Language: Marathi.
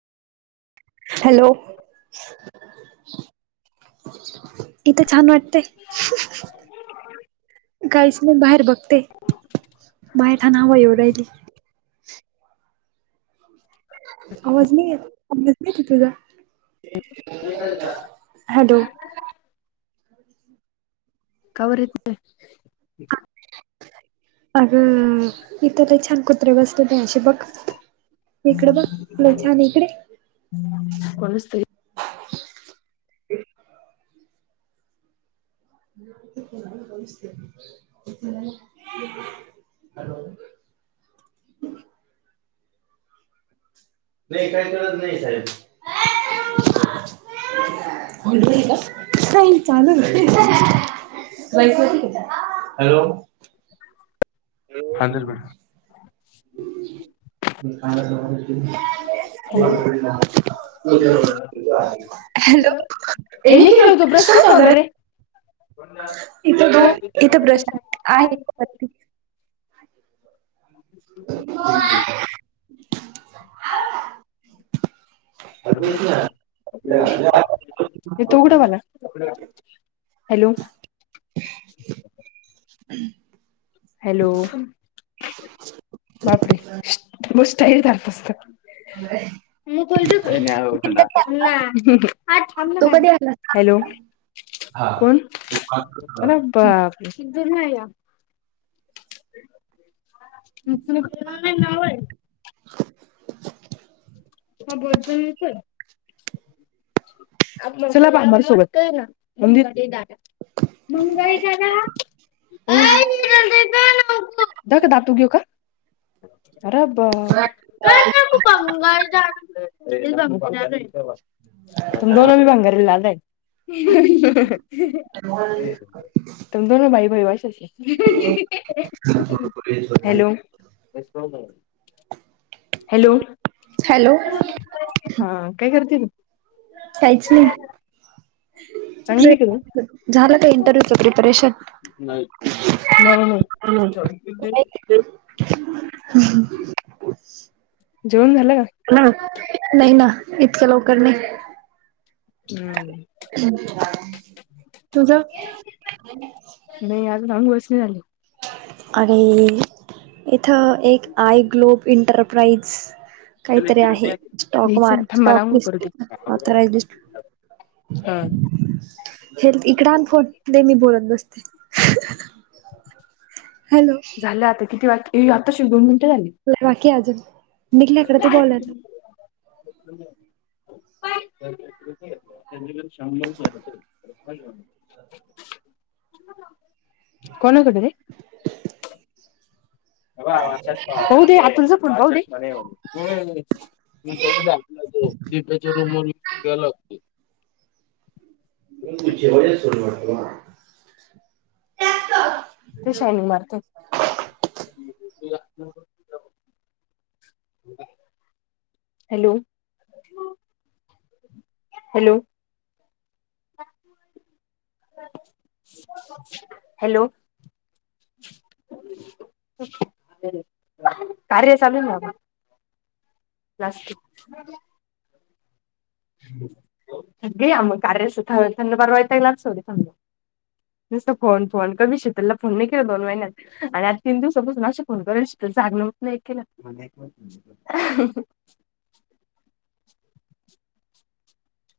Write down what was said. हॅलो, इथं छान वाटतेय. काहीच मी बाहेर बघते बाहेर ना हवा येवून राहिली आवाज नाही येत तुझा हॅलो [unintelligible] का बर येत नाही अगं इथ तिथ लई छान कुत्र बसलय [unintelligible] बघ इकडं बघ लई छान आहे इकड ये [unintelligible] [unintelligible] [unintelligible] नाही काय कळत नाही साहेब [unintelligible] [unintelligible] नाही चालू आहे [unintelligible] हॅलो! [inaudible] हॅलो! [unintelligible] हॅलो [unintelligible] हॅलो हे निखिल तो ब्रश कुठं ठेवला रे [unintelligible] इथ तो इथं बस शांत आहे इथ [unintelligible] [unintelligible] तू [unintelligible] तू कुठंवाला हॅलो? [inaudible] हॅलो! बापरे! [unintelligible] [unintelligible] [unintelligible] आई थांब ना ग कधी हॅलो! आलास? हा कोण? अरे! बापरे! [unintelligible] [unintelligible] नाव आहे [unintelligible] [unintelligible] चला बाबांसंग [unintelligible] [unintelligible] का दात घेऊ का? अरे बापरे! ! [unintelligible] [unintelligible] तुम दोन बांंगर ला [unintelligible] हं हां [unintelligible] हॅलो! हॅलो! हॅलो! हा काय करते तू कायच नाही चांगली का तू झालं का? इंटरव्ह्यूच प्रिपरेशन नाही नाही [unintelligible] हम जेवण झालं का? ह नाही ना इतकं लवकर नाही का [unintelligible] तुझं नाही अजून [unintelligible] वसणी आले आणि इथं एक आय ग्लोब इंटरप्राईज काहीतरी आहे स्टॉक घ्यायची वार ना थांब मला स्टॉकिस्ट [unintelligible] थरा [unintelligible] हा हेल् इकड आण फोन ते मी बोलत बसते हॅलो झालं आता किती वाज आताशी दोन मिनिटं झाली बाकी अजून निघल्याकडे ते बॉलर [unintelligible] [unintelligible] कोण होतं रे होऊदे आणि तुझ पण राहुदे. हो मी दकला तो डीपेच्या रूम वून घ्यायला लागतो. [inaudible] ते शायनिंग मारते. [inaudible] Hello, hello. हॅलो. कार्य चाल ना. प्लास्टिक. गे मग कार्य सु थंड बरवायता लागतो र थंड. नसत फोन फोन कमी शेतला फोन नाही केला दोन महिन्यात. आणि आज तीन दिवसपासून असे फोन करयला श जागण होत नाही केला.